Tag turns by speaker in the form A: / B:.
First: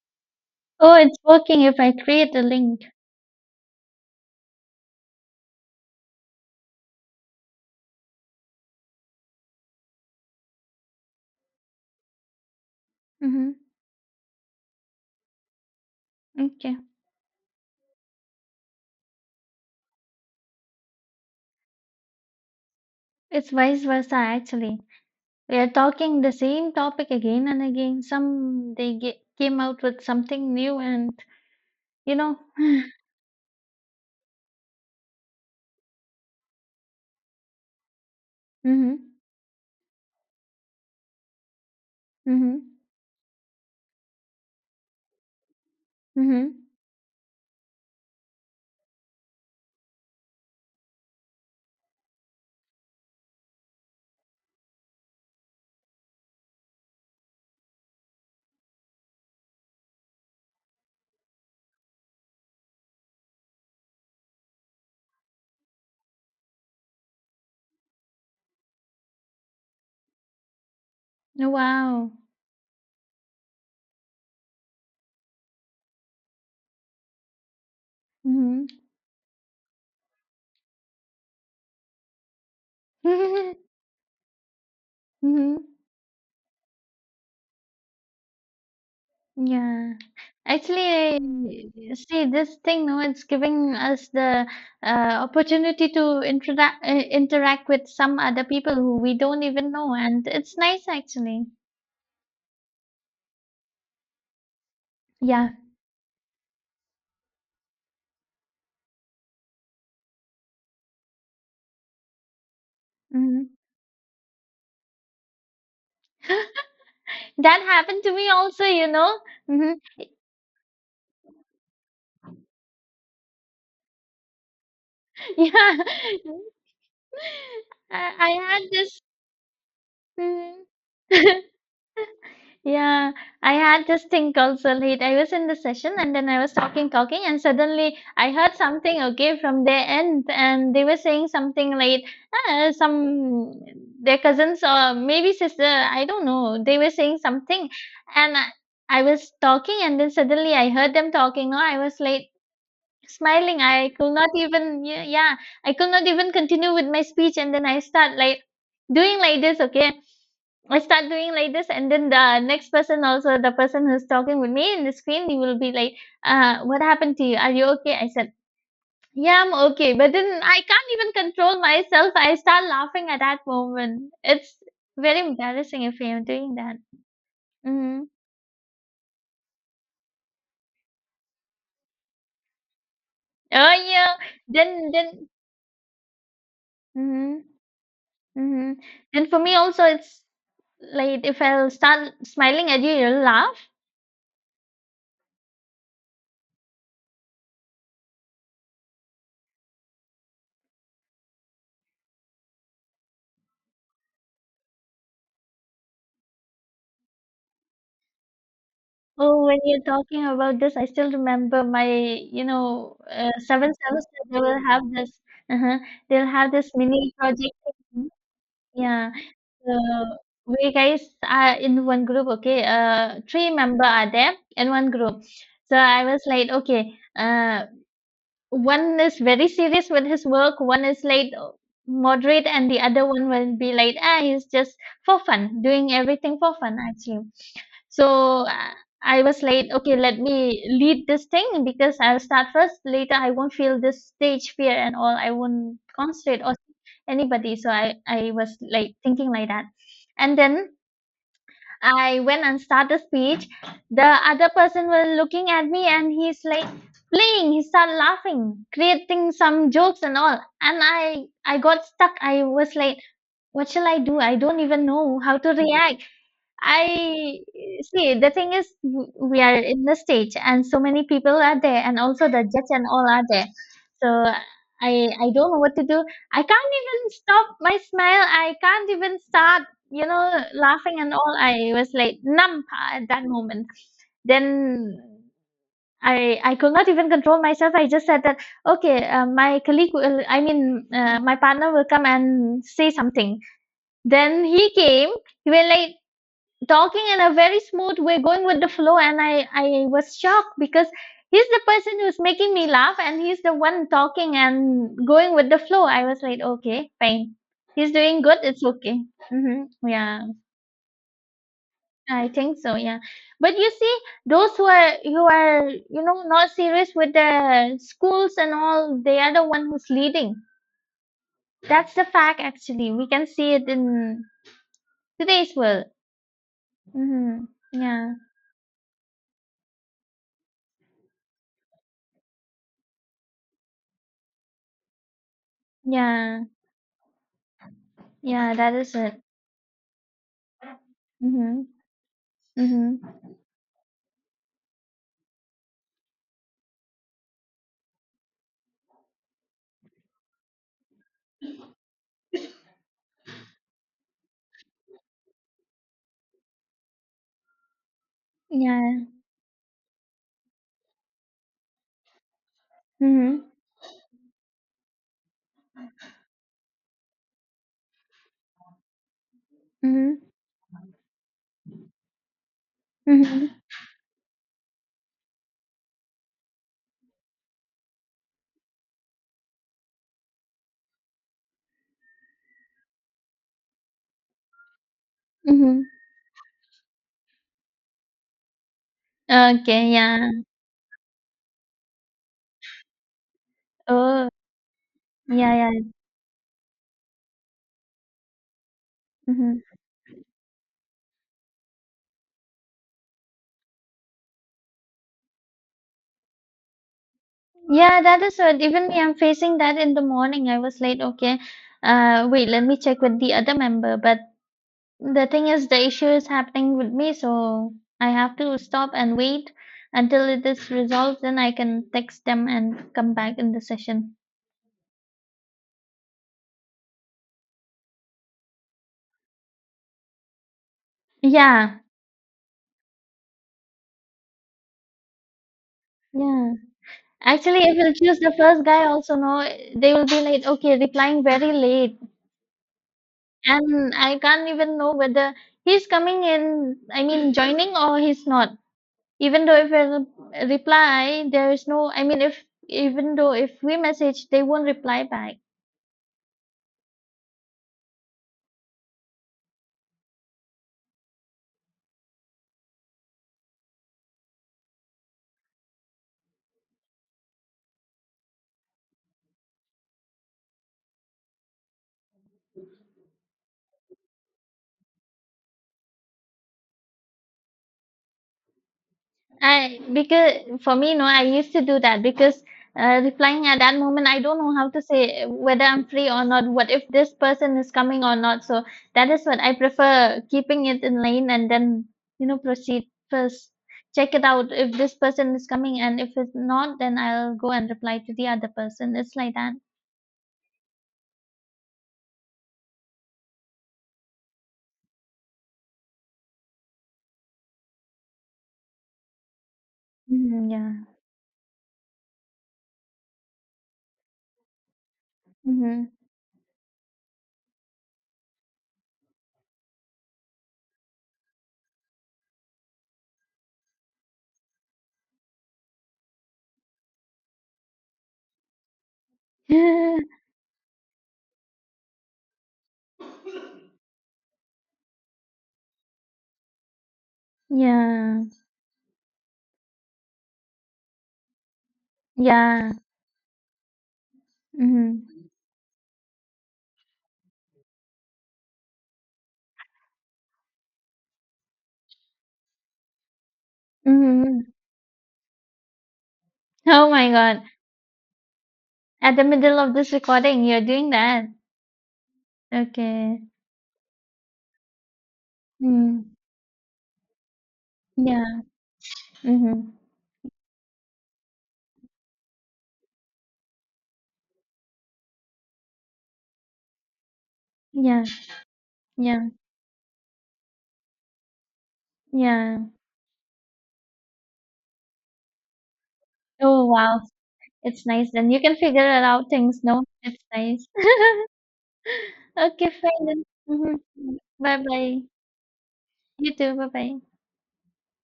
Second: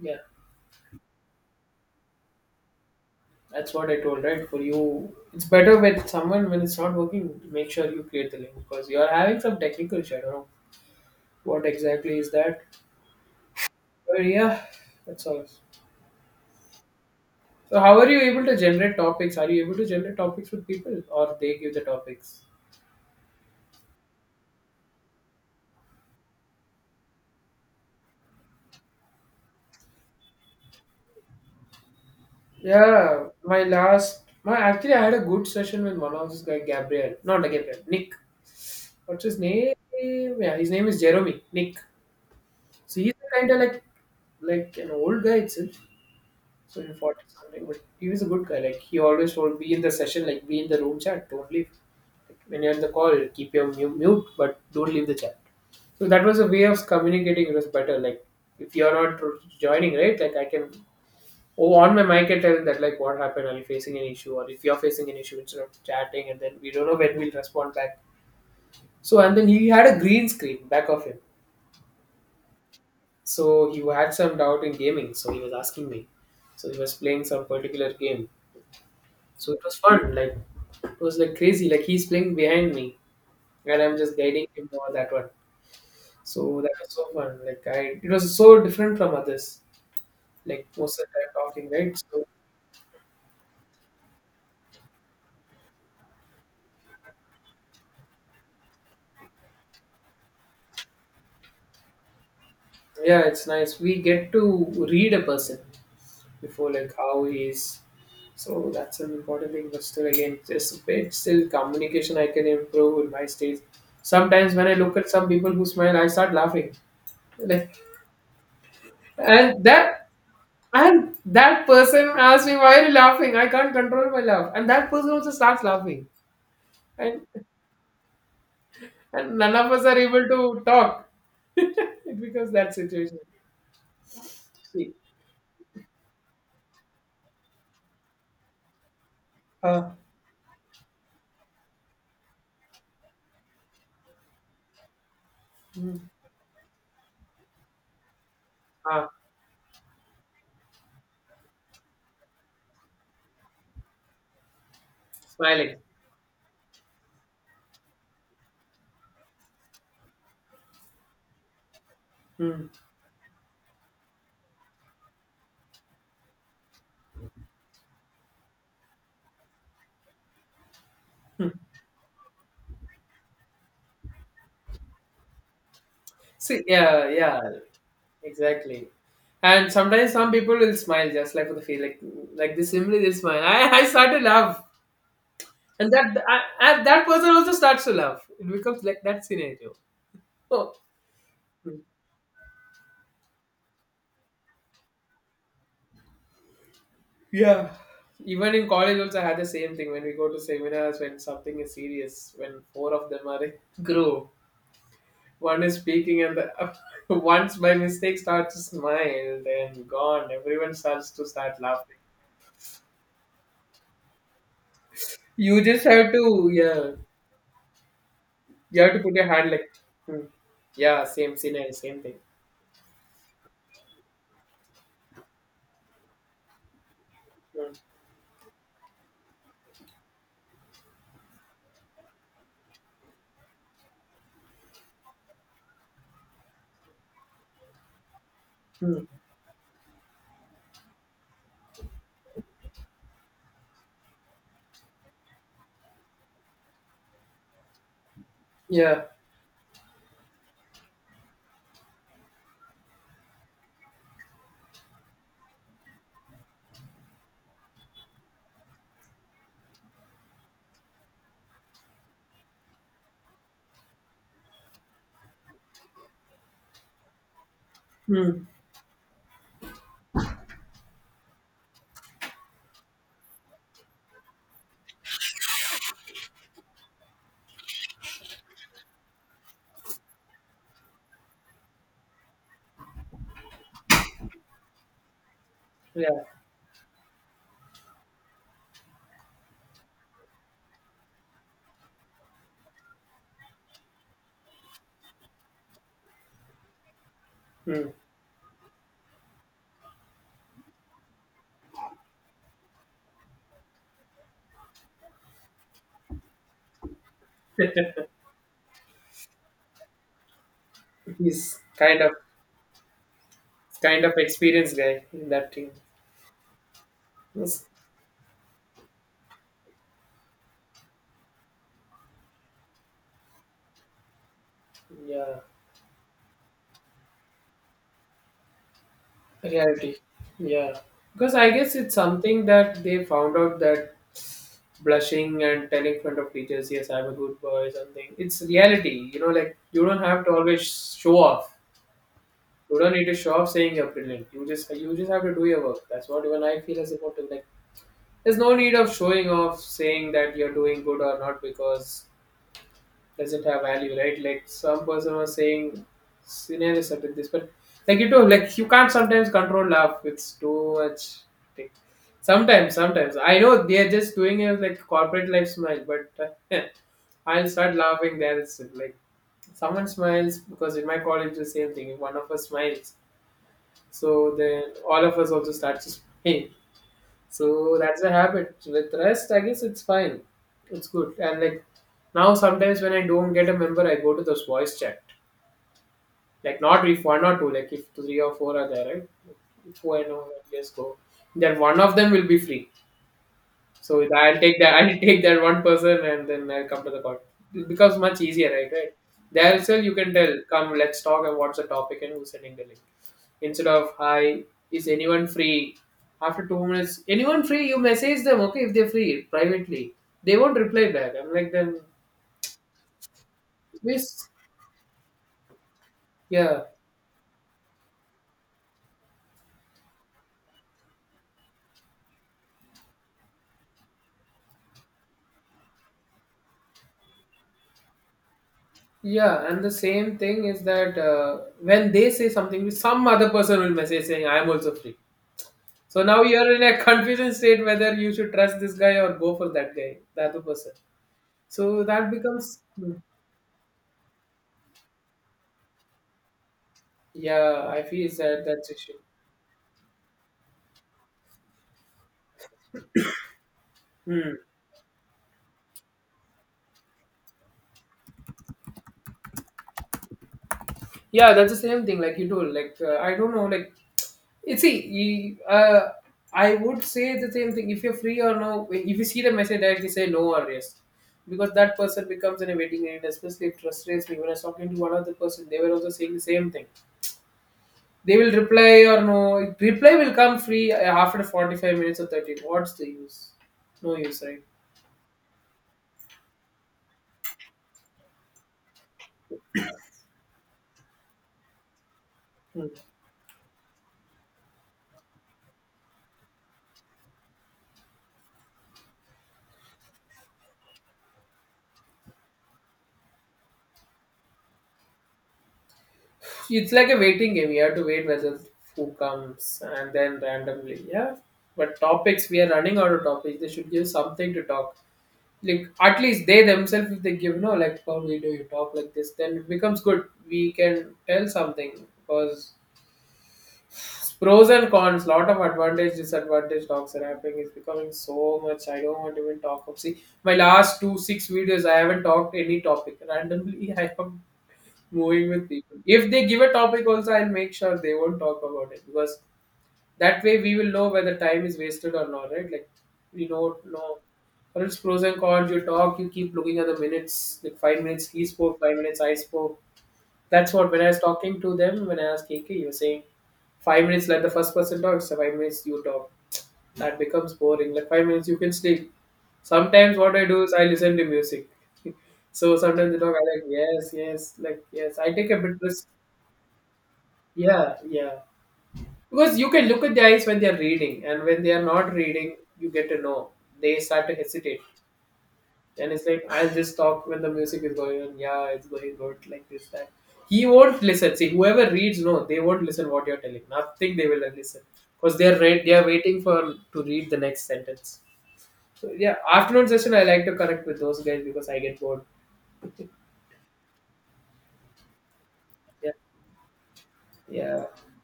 A: Yeah,
B: Oh, it's working if I create a link.
A: that's what I told, right? For you, it's better with someone when it's not working. Make sure you create the link because you are having some technical issue. I don't know what exactly is that,
B: Hmm.
A: but yeah, that's all.
B: Okay.
A: So, how are you able to generate topics? Are you able to generate topics with people, or they give the topics?
B: It's vice versa, actually. We are talking the same topic again and again. Some they came out with something new, and you know.
A: Yeah, my actually, I had a good session with one of this guy, Gabriel, not Gabriel, Nick.
B: Hmm.
A: What's his name? Yeah, his name is Jeremy Nick.
B: Hmm.
A: So he's kind of like an old guy itself.
B: Hmm.
A: So we fought something, but he was a good guy. Like he always told, be in the session, like be in the room chat. Don't leave. Like, when you're in the call, keep your mute, but don't leave the chat. So that was a way of communicating. It was better. Like if you're not joining, right? Like I can oh on my mic and tell that like what happened. Are you facing an issue, or if you're facing an issue, instead of chatting, and then we don't know when we'll respond back. So and then he had a green screen back of him.
B: Wow.
A: So he had some doubt in gaming. So he was asking me. So he was playing some particular game.
B: Hmm.
A: So it was fun. Like it was like crazy. Like he's playing behind me,
B: Hmm.
A: and I'm just guiding him over that one. So that was so fun. Like I, it was so different from others.
B: Yeah.
A: Like most of the time talking,
B: Actually,
A: right?
B: see
A: So
B: this thing. No, it's giving us the uh, opportunity to interact, interact with some other people who we don't even know, and it's nice actually.
A: yeah, it's nice. We get to read a
B: Yeah.
A: person before like how he is. So that's an important thing. But still, again, just a bit still communication I can improve in my
B: Mhm.
A: stage. Sometimes when I look at some people who smile, I start laughing.
B: That
A: Like
B: happened to me also, you know.
A: and
B: Mhm.
A: that. And that person asks me, why are you laughing? I can't control my laugh. And that person also starts
B: Yeah.
A: laughing. And,
B: I had this.
A: and none of us are able to
B: Mhm.
A: talk because that
B: Yeah,
A: situation.
B: I had this thing called
A: See,
B: Solhit. I was in the session and then I was talking, and suddenly I heard something, okay, from their
A: uh,
B: end, and they were saying something like, ah, some their cousins or maybe sister, I
A: mm,
B: don't know. They were saying something, and I
A: uh,
B: was talking, and then suddenly I heard them talking. Or I was like, smiling, I could not even, yeah, yeah, I
A: smiling.
B: could not even continue with my speech, and then I start like doing like this. Okay, I start doing like this, and then the
A: Mm.
B: next person also, the person who's talking with me in the screen, he will be like, what happened to you? Are you okay? I said, yeah, I'm okay. But then I can't even control myself. I start laughing at that moment. It's very embarrassing if you're doing
A: See,
B: that.
A: yeah, yeah,
B: Mm-hmm.
A: exactly. And sometimes some people will smile just like for the feel, like this simply they smile. I,
B: Oh,
A: I start
B: yeah.
A: to laugh,
B: Then, then,
A: and and that person
B: mhm.
A: also starts to laugh. It
B: Mhm.
A: becomes like that
B: And for me
A: scenario.
B: also, it's
A: Oh.
B: like if I'll
A: Hmm.
B: start smiling at you, you'll laugh.
A: Yeah. Even in college also I had the same thing when we go to seminars when something is serious, when four of them are in group. One is speaking and the once by mistake starts to smile,
B: Oh, when you're
A: then
B: talking
A: gone.
B: about
A: Everyone
B: this, I still
A: starts to start
B: remember my,
A: laughing.
B: you know, seven semester. They will have this.
A: You
B: Uh-huh,
A: just have
B: they'll have
A: to
B: this
A: yeah.
B: mini project thing.
A: You have to
B: Yeah.
A: put your hand like
B: So
A: hmm.
B: we guys
A: Yeah, same
B: are
A: scenario,
B: in
A: same
B: one
A: thing.
B: group. Okay. Three member are there in one group. So I was like, okay.
A: Hmm.
B: One is very serious with his work, one is like moderate, and the other one will be like, ah, he's just for fun, doing everything for fun, actually. So
A: Hmm.
B: I was like, okay, let me lead this thing because I'll start first. Later, I won't feel this stage fear and all. I won't concentrate on anybody. So I was like
A: Yeah.
B: thinking like that. And then I went and started speech. The other person was looking at me and he's like playing. He started laughing, creating some jokes and all. And I got stuck. I was like, what shall I do? I don't even know how to react. I see the
A: Hmm.
B: thing is we are in the stage and so many people are there and also the judge and all are there. So I don't know what to do. I can't even stop my smile. I can't even start, you know, laughing and all. I was like numb at that moment. Then
A: Yeah.
B: I could not even control myself. I just said that okay, my colleague will, I mean, my partner will come and say something. Then he came. He was like talking in a very
A: Hmm.
B: smooth way, going with the flow, and I was shocked because he's the person who's making me laugh, and he's the one talking and going with the flow. I was like, okay, fine, he's doing good, it's okay. Hmm. Yeah,
A: He's
B: I think so. Yeah, but you see,
A: kind of
B: those who
A: experienced
B: are,
A: guy in that team.
B: you know, not serious with
A: Yes.
B: the schools and all, they are the one who's leading. That's the fact, actually. We can see it in
A: Yeah.
B: today's world. Hmm. Yeah,
A: Reality. Yeah. Because I guess it's something that they found out that blushing and telling front of
B: yeah,
A: teachers, yes, I'm a good boy, something. It's
B: yeah. That is
A: reality.
B: it.
A: You know, like you don't have to always show off.
B: Mhm.
A: You don't need
B: Mhm.
A: to show off saying you're brilliant. You just have to do your work. That's what even I feel is important. Like there's no need of showing off saying that you're doing good or not because doesn't have value, right? Like some person was saying scenarios are like this, but like you do, like you can't
B: Yeah.
A: sometimes control laugh. It's too much. Like, sometimes I
B: Mhm.
A: know they are just doing it like corporate life smile, but I'll start laughing there itself. Like someone
B: Mhm.
A: smiles because in my college the same thing. One of us smiles,
B: Mhm.
A: so then all of us also start to smile. So that's a habit. With rest, I guess it's fine. It's good. And like now, sometimes when I don't get a member, I go to those voice chat.
B: Mhm.
A: Like not if one or two, like if three or four are there, right? If
B: Okay,
A: four and all,
B: yeah.
A: just go. Then one of them will be free. So
B: Oh,
A: I'll take that. I'll take that
B: yeah,
A: one
B: yeah.
A: person, and then I'll come to the court. It becomes much easier, right? Right. There
B: Mhm.
A: itself, you can tell. Come, let's talk. And what's the topic, and who's sending the link? Instead of hi, is anyone free? After 2 minutes, anyone free? You
B: Yeah, that
A: message
B: is
A: them.
B: what
A: Okay, if
B: even
A: they're
B: me, I'm
A: free
B: facing that in
A: privately,
B: the
A: they
B: morning.
A: won't
B: I was
A: reply
B: like,
A: back. I'm
B: okay,
A: like then
B: wait, let me check with the other member. But
A: this.
B: the thing is, the issue is
A: Yeah.
B: happening with me, so I have to stop and wait until it is resolved. Then I can text them and come back in the session.
A: Yeah, and the same thing is that
B: Yeah,
A: when they say something, some other person will message saying, "I am also free." So now you're
B: yeah.
A: in a confusion
B: Actually,
A: state
B: if
A: whether
B: you'll
A: you
B: choose the
A: should trust
B: first
A: this
B: guy,
A: guy or
B: also
A: go
B: no,
A: for that guy,
B: they will be
A: the other
B: like,
A: person.
B: okay, replying very
A: So
B: late,
A: that becomes, hmm.
B: and I can't even know whether he's coming in. I mean,
A: Yeah,
B: joining
A: I
B: or
A: feel it's
B: he's
A: that
B: not.
A: that's issue.
B: Even though if I reply, there is no. I mean, if even though if we message,
A: Hmm.
B: they won't reply back.
A: Yeah, that's the same thing. Like you told, like I don't know, like you see, I would say the same thing. If you're free or no, if you see the message directly, say no or yes, because that person becomes in a waiting area. Especially if trust rates me. When I was talking to one other person, they were also saying the same thing. They will reply or no.
B: I
A: Reply will come
B: because
A: free
B: for me, no, I
A: after
B: used to do
A: 45 minutes
B: that
A: or 30.
B: because
A: What's the use?
B: replying at that
A: No
B: moment, I
A: use,
B: don't
A: right?
B: know how to say whether I'm free or not. What if this person is coming or not? So that is what I prefer keeping it in lane and then, you know,
A: Hmm.
B: proceed first. Check it out if this person is coming, and if it's not, then I'll go and reply to the other person. It's like that.
A: It's like a waiting game. You have to wait whether who comes and then
B: Mm, yeah.
A: randomly. Yeah. But topics, we are running out of topics. They should give something to talk. Like
B: Mm-hmm.
A: at least they themselves, if they give no, like how we do you talk like this, then it becomes good. We can tell something because pros and cons, lot of advantage, disadvantage. Dog wrapping is becoming so much. I don't want to even talk of. See, my last 2, 6 videos, I haven't talked any topic. Randomly, I am moving with people. If they give a topic, also, I'll make sure they won't
B: Yeah.
A: talk about it because that way we will know whether time is wasted or not, right? Like
B: Yeah.
A: we don't know. Or it's pros and
B: Mm-hmm.
A: cons. You talk, you keep looking at the minutes. Like 5 minutes, he spoke. 5 minutes, I spoke. That's what when I was talking to them, when I was KK, you were saying 5 minutes let the
B: Mm-hmm.
A: first person talk, so 5 minutes you talk.
B: Oh
A: That
B: my
A: becomes
B: God.
A: boring. Like 5 minutes you can sleep.
B: At the middle of this
A: Sometimes what I do
B: recording,
A: is
B: you're
A: I
B: doing
A: listen to
B: that.
A: music. So sometimes they talk,
B: Okay.
A: I like, yes, yes, like yes. I take a bit risk.
B: Mm.
A: Yeah, yeah.
B: Yeah.
A: Because you can
B: Mm-hmm.
A: look at the eyes when they are reading, and when they are not reading, you get to know. They start to hesitate. And it's like I'll just talk when the music is going
B: Yeah.
A: on. Yeah, it's going good,
B: Yeah.
A: like this, that. He won't listen. See, whoever reads, no, they
B: Yeah.
A: won't listen what you're telling. Nothing they will listen. Because they're read they are waiting for
B: Oh,
A: to
B: wow.
A: read the next
B: It's
A: sentence.
B: nice. Then you can figure
A: So
B: it
A: yeah,
B: out things,
A: afternoon
B: no?
A: session I
B: It's
A: like to
B: nice.
A: connect with those guys because I get bored.
B: Okay, fine then. Mm-hmm. Bye bye.
A: Yeah.
B: You too. Bye bye.
A: Yeah.